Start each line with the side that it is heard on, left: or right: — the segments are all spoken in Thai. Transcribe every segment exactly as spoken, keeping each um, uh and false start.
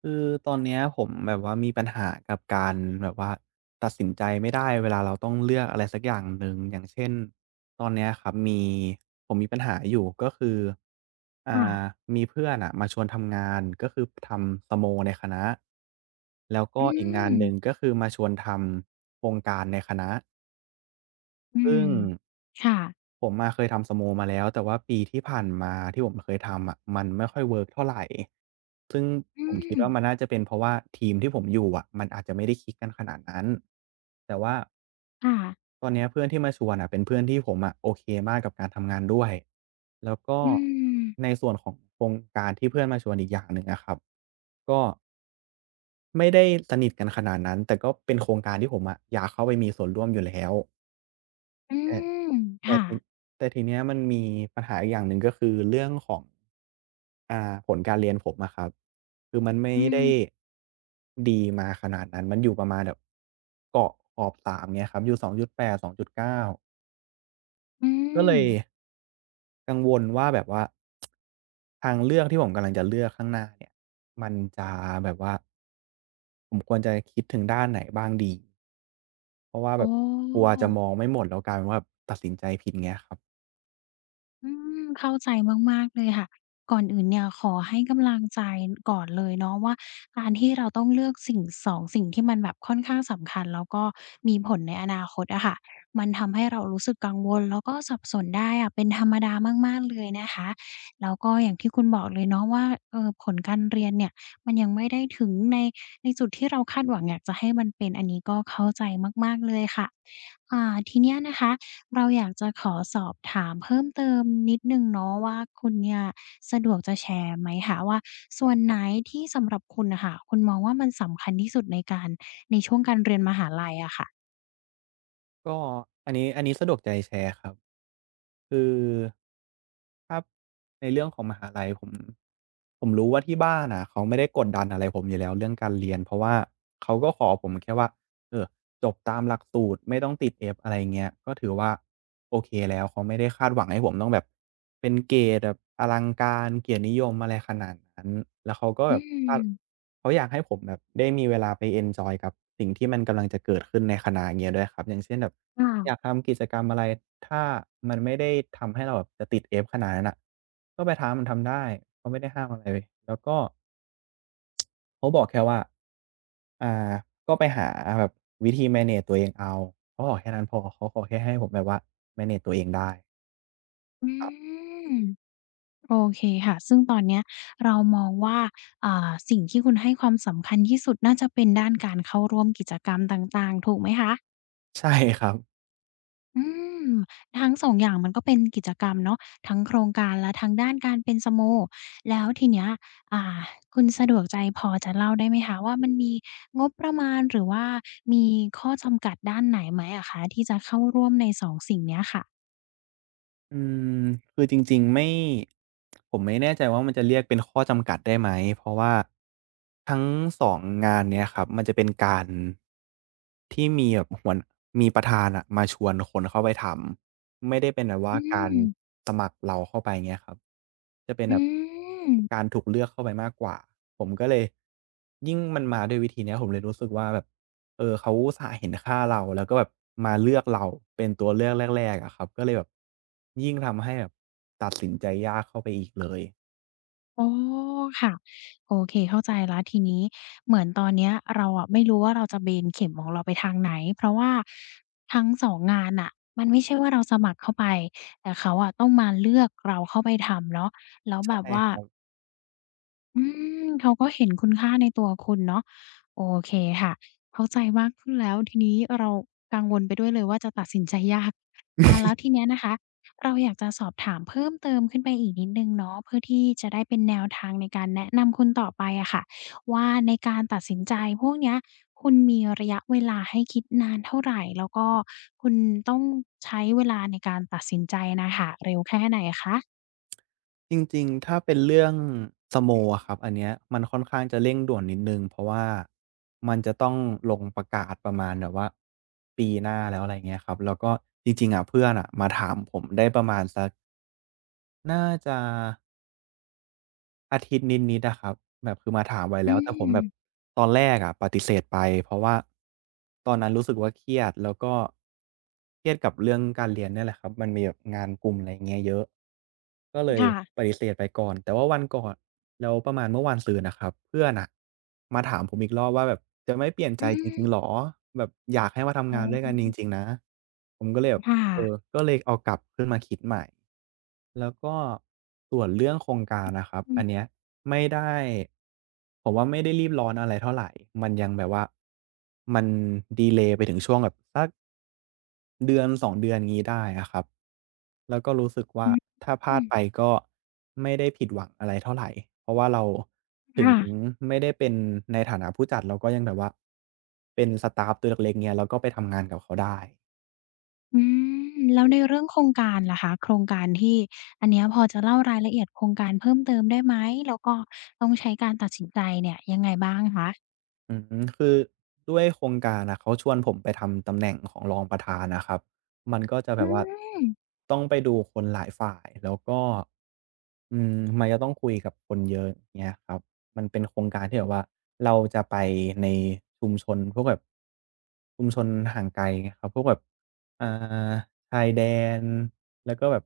right: คือตอนเนี้ยผมแบบว่ามีปัญหากับการแบบว่าตัดสินใจไม่ได้เวลาเราต้องเลือกอะไรสักอย่างหนึ่งอย่างเช่นตอนเนี้ยครับมีผมมีปัญหาอยู่ก็คืออ่า
left: ค่ะ
right: มีเพื่อนอะมาชวนทำงานก็คือทำสโมในคณะแล้ว
left: อื
right: ก็อีกงาน
left: ม
right: หนึ่งก็คือมาชวนทำโครงการในคณะ
left: อื
right: ซึ่
left: ม
right: ง
left: ค่ะ
right: ผมอะเคยทำสโมมาแล้วแต่ว่าปีที่ผ่านมาที่ผมเคยทำอะมันไม่ค่อยเวิร์กเท่าไรซึ่ง
left: อื
right: ผมคิด
left: ม
right: ว่ามันน่าจะเป็นเพราะว่าทีมที่ผมอยู่อะมันอาจจะไม่ได้คลิกกันขนาดนั้นแต่ว่า
left: ค่ะ
right: ตอนเนี้ยเพื่อนที่มาชวนอะเป็นเพื่อนที่ผมอะโอเคมากกับการทำงานด้วยแล้วก็
left: อื
right: ใน
left: ม
right: ส่วนของโครงการที่เพื่อนมาชวนอีกอย่างหนึ่งอะครับก็ไม่ได้สนิทกันขนาดนั้นแต่ก็เป็นโครงการที่ผมอะอยากเข้าไปมีส่วนร่วมอยู่แล้ว
left: อื
right: แต่
left: ม
right: แต่
left: ค่ะ
right: ทีแต่ทีเนี้ยมันมีปัญหาอีกอย่างหนึ่งก็คือเรื่องของอ่าผลการเรียนผมอะครับคือมันไม่
left: อื
right: ได้
left: ม
right: ดีมาขนาดนั้นมันอยู่ประมาณแบบเกาะขอบสามเงี้ยครับอยู่สองจุดแปด สองจุดเก้ากา
left: อื
right: ก็
left: ม
right: เลยกังวลว่าแบบว่าทางเลือกที่ผมกำลังจะเลือกข้างหน้าเนี่ยมันจะแบบว่าผมควรจะคิดถึงด้านไหนบ้างดีเพราะว่า
left: โอ้อ
right: แบบกลัวจะมองไม่หมดแล้วกลายเป็นว่าแบบตัดสินใจผิดเงี้ยครับ
left: อืมเข้าใจมากๆเลยค่ะก่อนอื่นเนี่ยขอให้กำลังใจก่อนเลยเนาะว่าการที่เราต้องเลือกสิ่งสองสิ่งที่มันแบบค่อนข้างสำคัญแล้วก็มีผลในอนาคตอะค่ะมันทำให้เรารู้สึกกังวลแล้วก็สับสนได้อะเป็นธรรมดามากๆเลยนะคะแล้วก็อย่างที่คุณบอกเลยเนาะว่าเอ่อผลการเรียนเนี่ยมันยังไม่ได้ถึงในในจุดที่เราคาดหวังอยากจะให้มันเป็นอันนี้ก็เข้าใจมากๆเลยค่ะอ่าทีเนี้ยนะคะ เราอยากจะขอสอบถามเพิ่มเติมนิดหนึ่งเนาะว่าคุณเนี่ยสะดวกจะแชร์ไหมคะว่าส่วนไหนที่สำหรับคุณน่ะค่ะคุณมองว่ามันสำคัญที่สุดในการในช่วงการเรียนมหาลัยอะค่ะ
right: ก็อันนี้อันนี้สะดวกใจแชร์ครับคือถ้าในเรื่องของมหาลัยผมผมรู้ว่าที่บ้านอะเขาไม่ได้กดดันอะไรผมอยู่แล้วเรื่องการเรียนเพราะว่าเขาก็ขอผมแค่ว่า เออจบตามหลักสูตรไม่ต้องติด F อะไรเงี้ยก็ถือว่าโอเคแล้วเขาไม่ได้คาดหวังให้ผมต้องแบบเป็นเกรดแบบอลังการเกียรตินิยมอะไรขนาดนั้นแล้วเขาก็
left: อื
right: แบบคาด
left: ม
right: เขาอยากให้ผมแบบได้มีเวลาไปเอนจอยกับสิ่งที่มันกำลังจะเกิดขึ้นในคณะเงี้ยด้วยครับอย่างเช่นแบบอยาก
left: ค่ะ
right: ทำกิจกรรมอะไรถ้ามันไม่ได้ทำให้เราแบบจะติด F ขนาดนั้นน่ะก็ไปทำมันทำได้เขาไม่ได้ห้ามอะไรแล้วก็ เขาบอกแค่ว่า อ่า ก็ไปหาแบบวิธี manage ตัวเองเอาเขาบอกแค่นั้นพอ เขาขอแค่ให้ผมแบบว่า manage ตัวเองได้
left: อืมโอเคค่ะซึ่งตอนเนี้ยเรามองว่าอ่าสิ่งที่คุณให้ความสำคัญที่สุดน่าจะเป็นด้านการเข้าร่วมกิจกรรมต่างๆถูกไหมคะ
right: ใช่ครับ
left: อืมทั้งสองอย่างมันก็เป็นกิจกรรมเนาะทั้งโครงการและทางด้านการเป็นสโมแล้วทีเนี้ยอ่าคุณสะดวกใจพอจะเล่าได้ไหมคะว่ามันมีงบประมาณหรือว่ามีข้อจำกัดด้านไหนไหมอะคะที่จะเข้าร่วมในสองสิ่งเนี้ยค่ะ
right: อืมคือจริงๆไม่ผมไม่แน่ใจว่ามันจะเรียกเป็นข้อจำกัดได้ไหมเพราะว่าทั้งสองงงานเนี้ยครับมันจะเป็นการที่มีแบบหัวมีประธานอะมาชวนคนเข้าไปทำไม่ได้เป็นแบบ
left: อื
right: ว่าการ
left: ม
right: สมัครเราเข้าไปเงี้ยครับจะเป็น
left: อื
right: แบบ
left: ม
right: การถูกเลือกเข้าไปมากกว่าผมก็เลยยิ่งมันมาด้วยวิธีเนี้ยผมเลยรู้สึกว่าแบบ เออเขาอุตส่าห์เห็นค่าเราแล้วก็แบบมาเลือกเราเป็นตัวเลือกแรกๆอะครับก็เลยแบบยิ่งทำให้แบบตัดสินใจยากเข้าไปอีกเลย
left: อ๋อค่ะโอเคเข้าใจแล้วทีนี้เหมือนตอนเนี้ยเราอะไม่รู้ว่าเราจะเบนเข็มของเราไปทางไหนเพราะว่าทั้งสองงานน่ะมันไม่ใช่ว่าเราสมัครเข้าไปแต่เขาอะต้องมาเลือกเราเข้าไปทำเนาะแล้วแบ
right: ใช่
left: บว่า
right: ครับ
left: อืมเขาก็เห็นคุณค่าในตัวคุณเนาะโอเคค่ะเข้าใจมากขึ้นแล้วทีนี้เรากังวลไปด้วยเลยว่าจะตัดสินใจยากอาแล้วทีเนี้ยนะคะเราอยากจะสอบถามเพิ่มเติมขึ้นไปอีกนิดหนึ่งเนาะเพื่อที่จะได้เป็นแนวทางในการแนะนำคุณต่อไปอะค่ะว่าในการตัดสินใจพวกเนี้ยคุณมีระยะเวลาให้คิดนานเท่าไรแล้วก็คุณต้องใช้เวลาในการตัดสินใจน่ะค่ะเร็วแค่ไหนคะ
right: จริงๆถ้าเป็นเรื่องสโมอะครับอันเนี้ยมันค่อนข้างจะเร่งด่วนนิดหนึ่งเพราะว่ามันจะต้องลงประกาศประมาณแบบว่าปีหน้าแล้วอะไรเงี้ยครับแล้วก็จริงๆอะเพื่อนอะมาถามผมได้ประมาณสักน่าจะ อาทิตย์นิดๆอะครับแบบคือมาถามไว้
left: อื
right: แล้วแต่ผมแบบ
left: ม
right: ตอนแรกอะปฏิเสธไปเพราะว่าตอนนั้นรู้สึกว่าเครียดแล้วก็เครียดกับเรื่องการเรียนเนี่ยแหละครับมันมีแบบงานกลุ่มอะไรอย่างเงี้ยเยอะก็เลย
left: ค่ะ
right: ปฏิเสธไปก่อนแต่ว่าวันก่อนแล้วประมาณเมื่อวานซืนน่ะครับเพื่อนน่ะมาถามผมอีกรอบว่าแบบจะไม่เปลี่ยน
left: อื
right: ใจจ
left: ม
right: ริงๆเหรอแบบอยากให้มา
left: อ๋
right: ทำงานด้วยกันจริง
left: อ
right: ๆนะผมก็เลยแบบ
left: ค่ะ
right: เออก็เลยเอากลับขึ้นมาคิดใหม่ แล้วก็ส่วนเรื่องโครงการนะครับ
left: อืม
right: อันเนี้ยไม่ได้ผมว่าไม่ได้รีบร้อนอะไรเท่าไรมันยังแบบว่ามันดีเลย์ไปถึงช่วงแบบสักเดือนสองเดือนงี้ได้อะครับแล้วก็รู้สึกว่า
left: อืม
right: ถ้าพ
left: อื
right: ลาด
left: ม
right: ไปก็ไม่ได้ผิดหวังอะไรเท่าไรเพราะว่าเราถึง
left: ค่ะ
right: ไม่ได้เป็นในฐานะผู้จัดเราก็ยังแบบว่าเป็นสตาฟตัวเล็กๆเงี้ยเราก็ไปทำงานกับเขาได้
left: อืมแล้วในเรื่องโครงการล่ะคะโครงการที่อันเนี้ยพอจะเล่ารายละเอียดโครงการเพิ่มเติมได้ไหมแล้วก็ต้องใช้การตัดสินใจเนี่ยยังไงบ้างคะ
right: อืมคือด้วยโครงการอะเขาชวนผมไปทำตำแหน่งของรองประธานนะครับมันก็จะแบ
left: อื
right: บว่า
left: ม
right: ต้องไปดูคนหลายฝ่ายแล้วก็อืมมันจะต้องคุยกับคนเยอะเงี้ยครับมันเป็นโครงการที่แบบว่าเราจะไปในชุมชนพวกแบบชุมชนห่างไกลครับพวกแบบอ่าชายแดน แล้วก็แบบ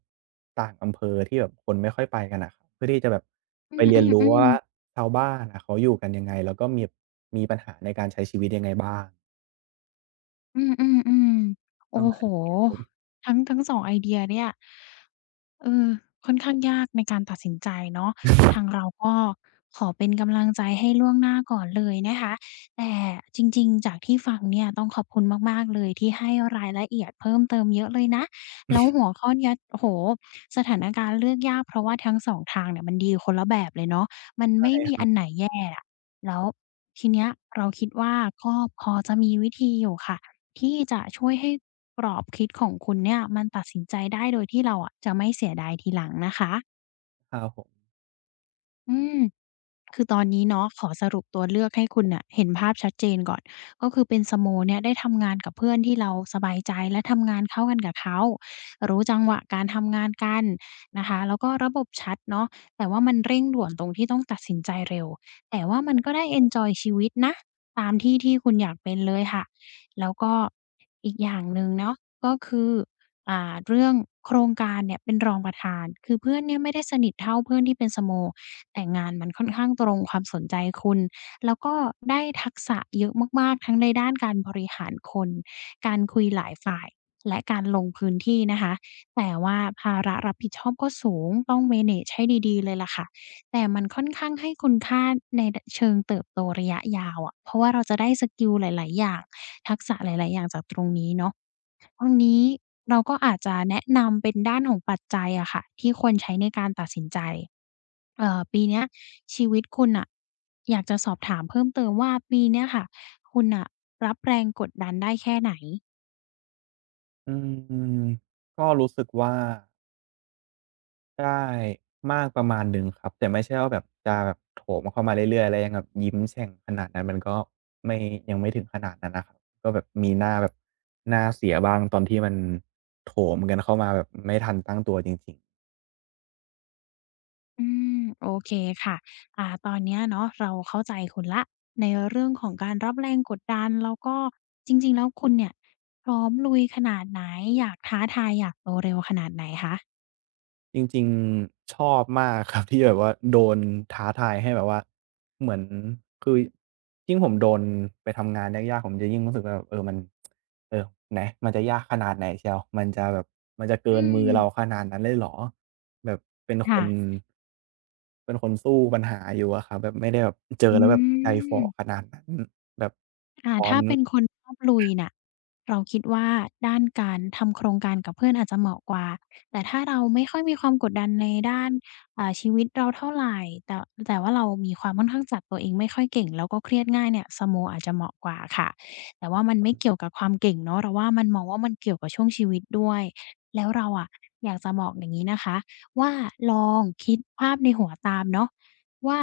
right: ต่างอำเภอที่แบบคนไม่ค่อยไปกันอะครับเพื่อที่จะแบบ
left: อ
right: ไปเรียนรู้
left: ือ
right: ว่า
left: ๆๆ
right: ชาวบ้านอะเขาอยู่กันยังไงแล้วก็มีมีปัญหาในการใช้ชีวิตยังไงบ้าง
left: อือๆๆ
right: ป
left: โอ้
right: ระมา
left: โฮ
right: ณนี้น
left: ทั้งทั้งสองไอเดียเนี่ย เออค่อนข้างยากในการตัดสินใจเนาะทางเราก็ขอเป็นกำลังใจให้ล่วงหน้าก่อนเลยนะคะแต่จริงๆจากที่ฟังเนี่ยต้องขอบคุณมากๆเลยที่ให้รายละเอียดเพิ่มเติมเยอะเลยนะแล้วหัวข้อเนี้ยโอ้โฮสถานการณ์เลือกยากเพราะว่าทั้งสองทางเนี่ยมันดีคนละแบบเลยเนาะมัน
right: ใช่
left: ไม่มี
right: ครั
left: อันไหน
right: บ
left: แย่อะแล้วทีเนี้ยเราคิดว่าก็พอจะมีวิธีอยู่ค่ะ ที่จะช่วยให้กรอบคิดของคุณเนี่ยมันตัดสินใจได้โดยที่เราอะจะไม่เสียดายทีหลังนะคะ
right: ครับผม
left: อืม คือตอนนี้เนาะขอสรุปตัวเลือกให้คุณน่ะเห็นภาพชัดเจนก่อนก็คือเป็นสโมเนี่ยได้ทำงานกับเพื่อนที่เราสบายใจและทำงานเข้ากันกับเขารู้จังหวะการทำงานกันนะคะแล้วก็ระบบชัดเนาะแต่ว่ามันเร่งด่วนตรงที่ต้องตัดสินใจเร็วแต่ว่ามันก็ได้เอนจอยชีวิตนะตามที่ที่คุณอยากเป็นเลยค่ะแล้วก็อีกอย่างหนึ่งเนาะก็คืออ่าเรื่องโครงการเนี่ยเป็นรองประธานคือเพื่อนเนี่ยไม่ได้สนิทเท่าเพื่อนที่เป็นสโม แต่งานมันค่อนข้างตรงความสนใจคุณ แล้วก็ได้ทักษะเยอะมากๆทั้งในด้านการบริหารคน การคุยหลายฝ่าย และการลงพื้นที่นะคะ แต่ว่าภาระรับผิดชอบก็สูงต้อง manage ให้ดีๆเลยล่ะค่ะ แต่มันค่อนข้างให้คุณค่าในดเชิงเติบโตระยะยาวอะเพราะว่าเราจะได้สกิลหลายๆอย่างทักษะหลายๆอย่างจากตรงนี้เนาะตรงนี้เราก็อาจจะแนะนำเป็นด้านของปัจจัยอะค่ะที่ควรใช้ในการตัดสินใจเอ่อปีเนี้ยชีวิตคุณน่ะอยากจะสอบถามเพิ่มเติมว่าปีเนี้ยค่ะคุณน่ะรับแรงกดดันได้แค่ไหน
right: อืมก็รู้สึกว่าได้มากประมาณหนึ่งครับแต่ไม่ใช่ว่าแบบจะแบบโถมเข้ามาเรื่อยๆแล้วยังแบบยิ้มแฉ่งขนาดนั้นมันก็ไม่ยังไม่ถึงขนาดนั้นนะครับก็แบบมีหน้าแบบหน้าเสียบ้างตอนที่มันโถมกันเข้ามาแบบไม่ทันตั้งตัวจริงๆ
left: อืมโอเคค่ะอ่าตอนเนี้ยเนาะเราเข้าใจคุณแล้วในเรื่องของการรับแรงกดดันแล้วก็จริงๆแล้วคุณเนี่ยพร้อมลุยขนาดไหนอยากท้าทายอยากโตเร็วขนาดไหนคะ
right: จริงๆชอบมากครับ ที่แบบว่าโดนท้าทายให้แบบว่าเหมือนคือยิ่งผมโดนไปทำงานยากๆผมจะยิ่งรู้สึกว่าแบบเออมันเออไหนมันจะยากขนาดไหนเชียวมันจะแบบมันจะเกิ
left: อื
right: น
left: ม
right: มือเราขนาดนั้นเลยเหรอแบบเป็นค
left: ค่ะ
right: นเป็นคนสู้ปัญหาอยู่อะครับแบบไม่ได้แบบเจอ
left: อื
right: แล้วแบบใจฝ่อข
left: ม
right: นาดนั้นแบบ
left: ค่ะ
right: พร้อ
left: ถ้า
right: ม
left: เป็นคนชอบลุยน่ะเราคิดว่าด้านการทำโครงการกับเพื่อนอาจจะเหมาะกว่าแต่ถ้าเราไม่ค่อยมีความกดดันในด้านอ่าชีวิตเราเท่าไรแต่แต่ว่าเรามีความค่อนข้างจัดตัวเองไม่ค่อยเก่งแล้วก็เครียดง่ายเนี่ยสโมอาจจะเหมาะกว่าค่ะแต่ว่ามันไม่เกี่ยวกับความเก่งเนาะเราว่ามันมองว่ามันเกี่ยวกับช่วงชีวิตด้วยแล้วเราอะอยากจะบอกอย่างงี้นะคะว่าลองคิดภาพในหัวตามเนาะว่า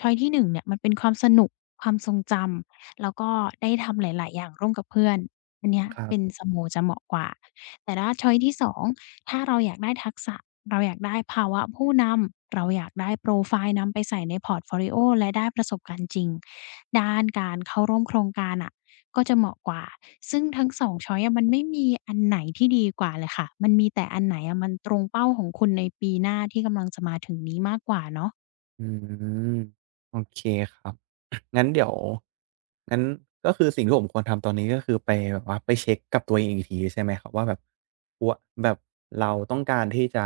left: ช้อยที่หนึ่งเนี่ยมันเป็นความสนุกความทรงจำ แล้วก็ได้ทำหลายๆอย่างร่วมกับเพื่อนอันเนี้ย
right: ครั
left: เป็น
right: บ
left: Sumo จะเหมาะกว่าแต่ถ้าช้อยส์ที่สองถ้าเราอยากได้ทักษะเราอยากได้ภาวะผู้นำเราอยากได้โพรไฟล์นำไปใส่ในพอร์ตโฟลิโอและได้ประสบการณ์จริงด้านการเข้าร่วมโครงการน่ะก็จะเหมาะกว่าซึ่งทั้งสองช้อยส์อะมันไม่มีอันไหนที่ดีกว่าเลยค่ะมันมีแต่อันไหนอะมันตรงเป้าของคุณในปีหน้าที่กำลังจะมาถึงนี้มากกว่าเนาะ
right: อืมโอเคครับ งั้นเดี๋ยวงั้นก็คือสิ่งที่ผมควรทำตอนนี้ก็คือไปแบบว่าไปเช็กกับตัวเองอีกทีใช่ไหมครับว่าแบบวแบบเราต้องการที่จะ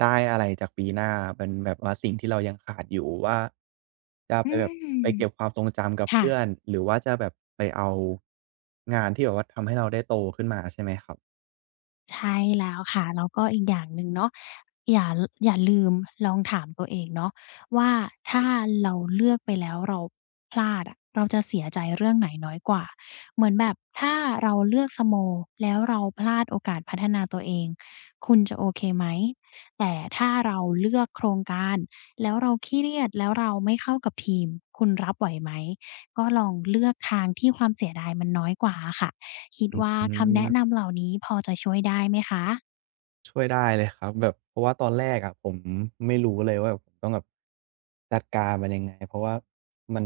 right: ได้อะไรจากปีหน้าเป็นแบบว่าสิ่งที่เรายังขาดอยู่ว่าจะ
left: อื
right: ไปแบบไป
left: ม
right: เก็บความทรงจำกับ
left: ค่ะ
right: เพื่อนหรือว่าจะแบบไปเอางานที่แบบว่าทำให้เราได้โตขึ้นมาใช่ไหมครับ
left: ใช่แล้วค่ะแล้วก็อีกอย่างหนึ่งเนาะอย่าอย่าลืมลองถามตัวเองเนาะว่าถ้าเราเลือกไปแล้วเราพลาดอะเราจะเสียใจเรื่องไหนน้อยกว่าเหมือนแบบถ้าเราเลือกสโมแล้วเราพลาดโอกาสพัฒนาตัวเองคุณจะโอเคไหมแต่ถ้าเราเลือกโครงการแล้วเราขี้เลียจแล้วเราไม่เข้ากับทีมคุณรับไหวไหมก็ลองเลือกทางที่ความเสียดายมันน้อยกว่าอะค่ะ คิด
right: อ
left: ว่า
right: ื
left: คำ
right: ม
left: แนะนำเหล่านี้พอจะช่วยได้ไหมคะ
right: ช่วยได้เลยครับแบบเพราะว่าตอนแรกอะผมไม่รู้เลยว่าผมต้องแบบจัดการมันยังไงเพราะว่ามัน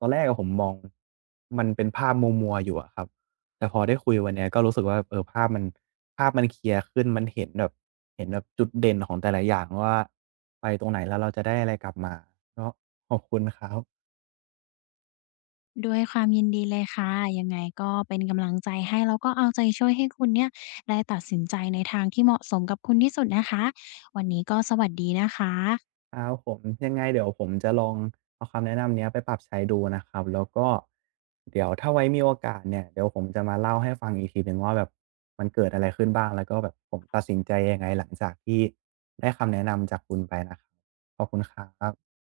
right: ตอนแรกอะผมมองมันเป็นภาพมัวๆอยู่อะครับแต่พอได้คุยวันเนี้ยก็รู้สึกว่าเออภาพมันภาพมันเคลียร์ขึ้นมันเห็นแบบเห็นแบบจุดเด่นของแต่ละอย่างว่าไปตรงไหนแล้วเราจะได้อะไรกลับมาก็ขอบคุณครับ
left: ด้วยความยินดีเลยค่ะยังไงก็เป็นกำลังใจให้แล้วก็เอาใจช่วยให้คุณเนี่ยได้ตัดสินใจในทางที่เหมาะสมกับคุณที่สุดนะคะวันนี้ก็สวัสดีนะคะ
right: ครับผมยังไงเดี๋ยวผมจะลองเอาคำแนะนำเนี้ยไปปรับใช้ดูนะครับแล้วก็เดี๋ยวถ้าไว้มีโอกาสเนี่ยเดี๋ยวผมจะมาเล่าให้ฟังอีกทีหนึ่งว่าแบบมันเกิดอะไรขึ้นบ้างแล้วก็แบบผมตัดสินใจยังไงหลังจากที่ได้คำแนะนำจากคุณไปนะครับขอบคุณครับ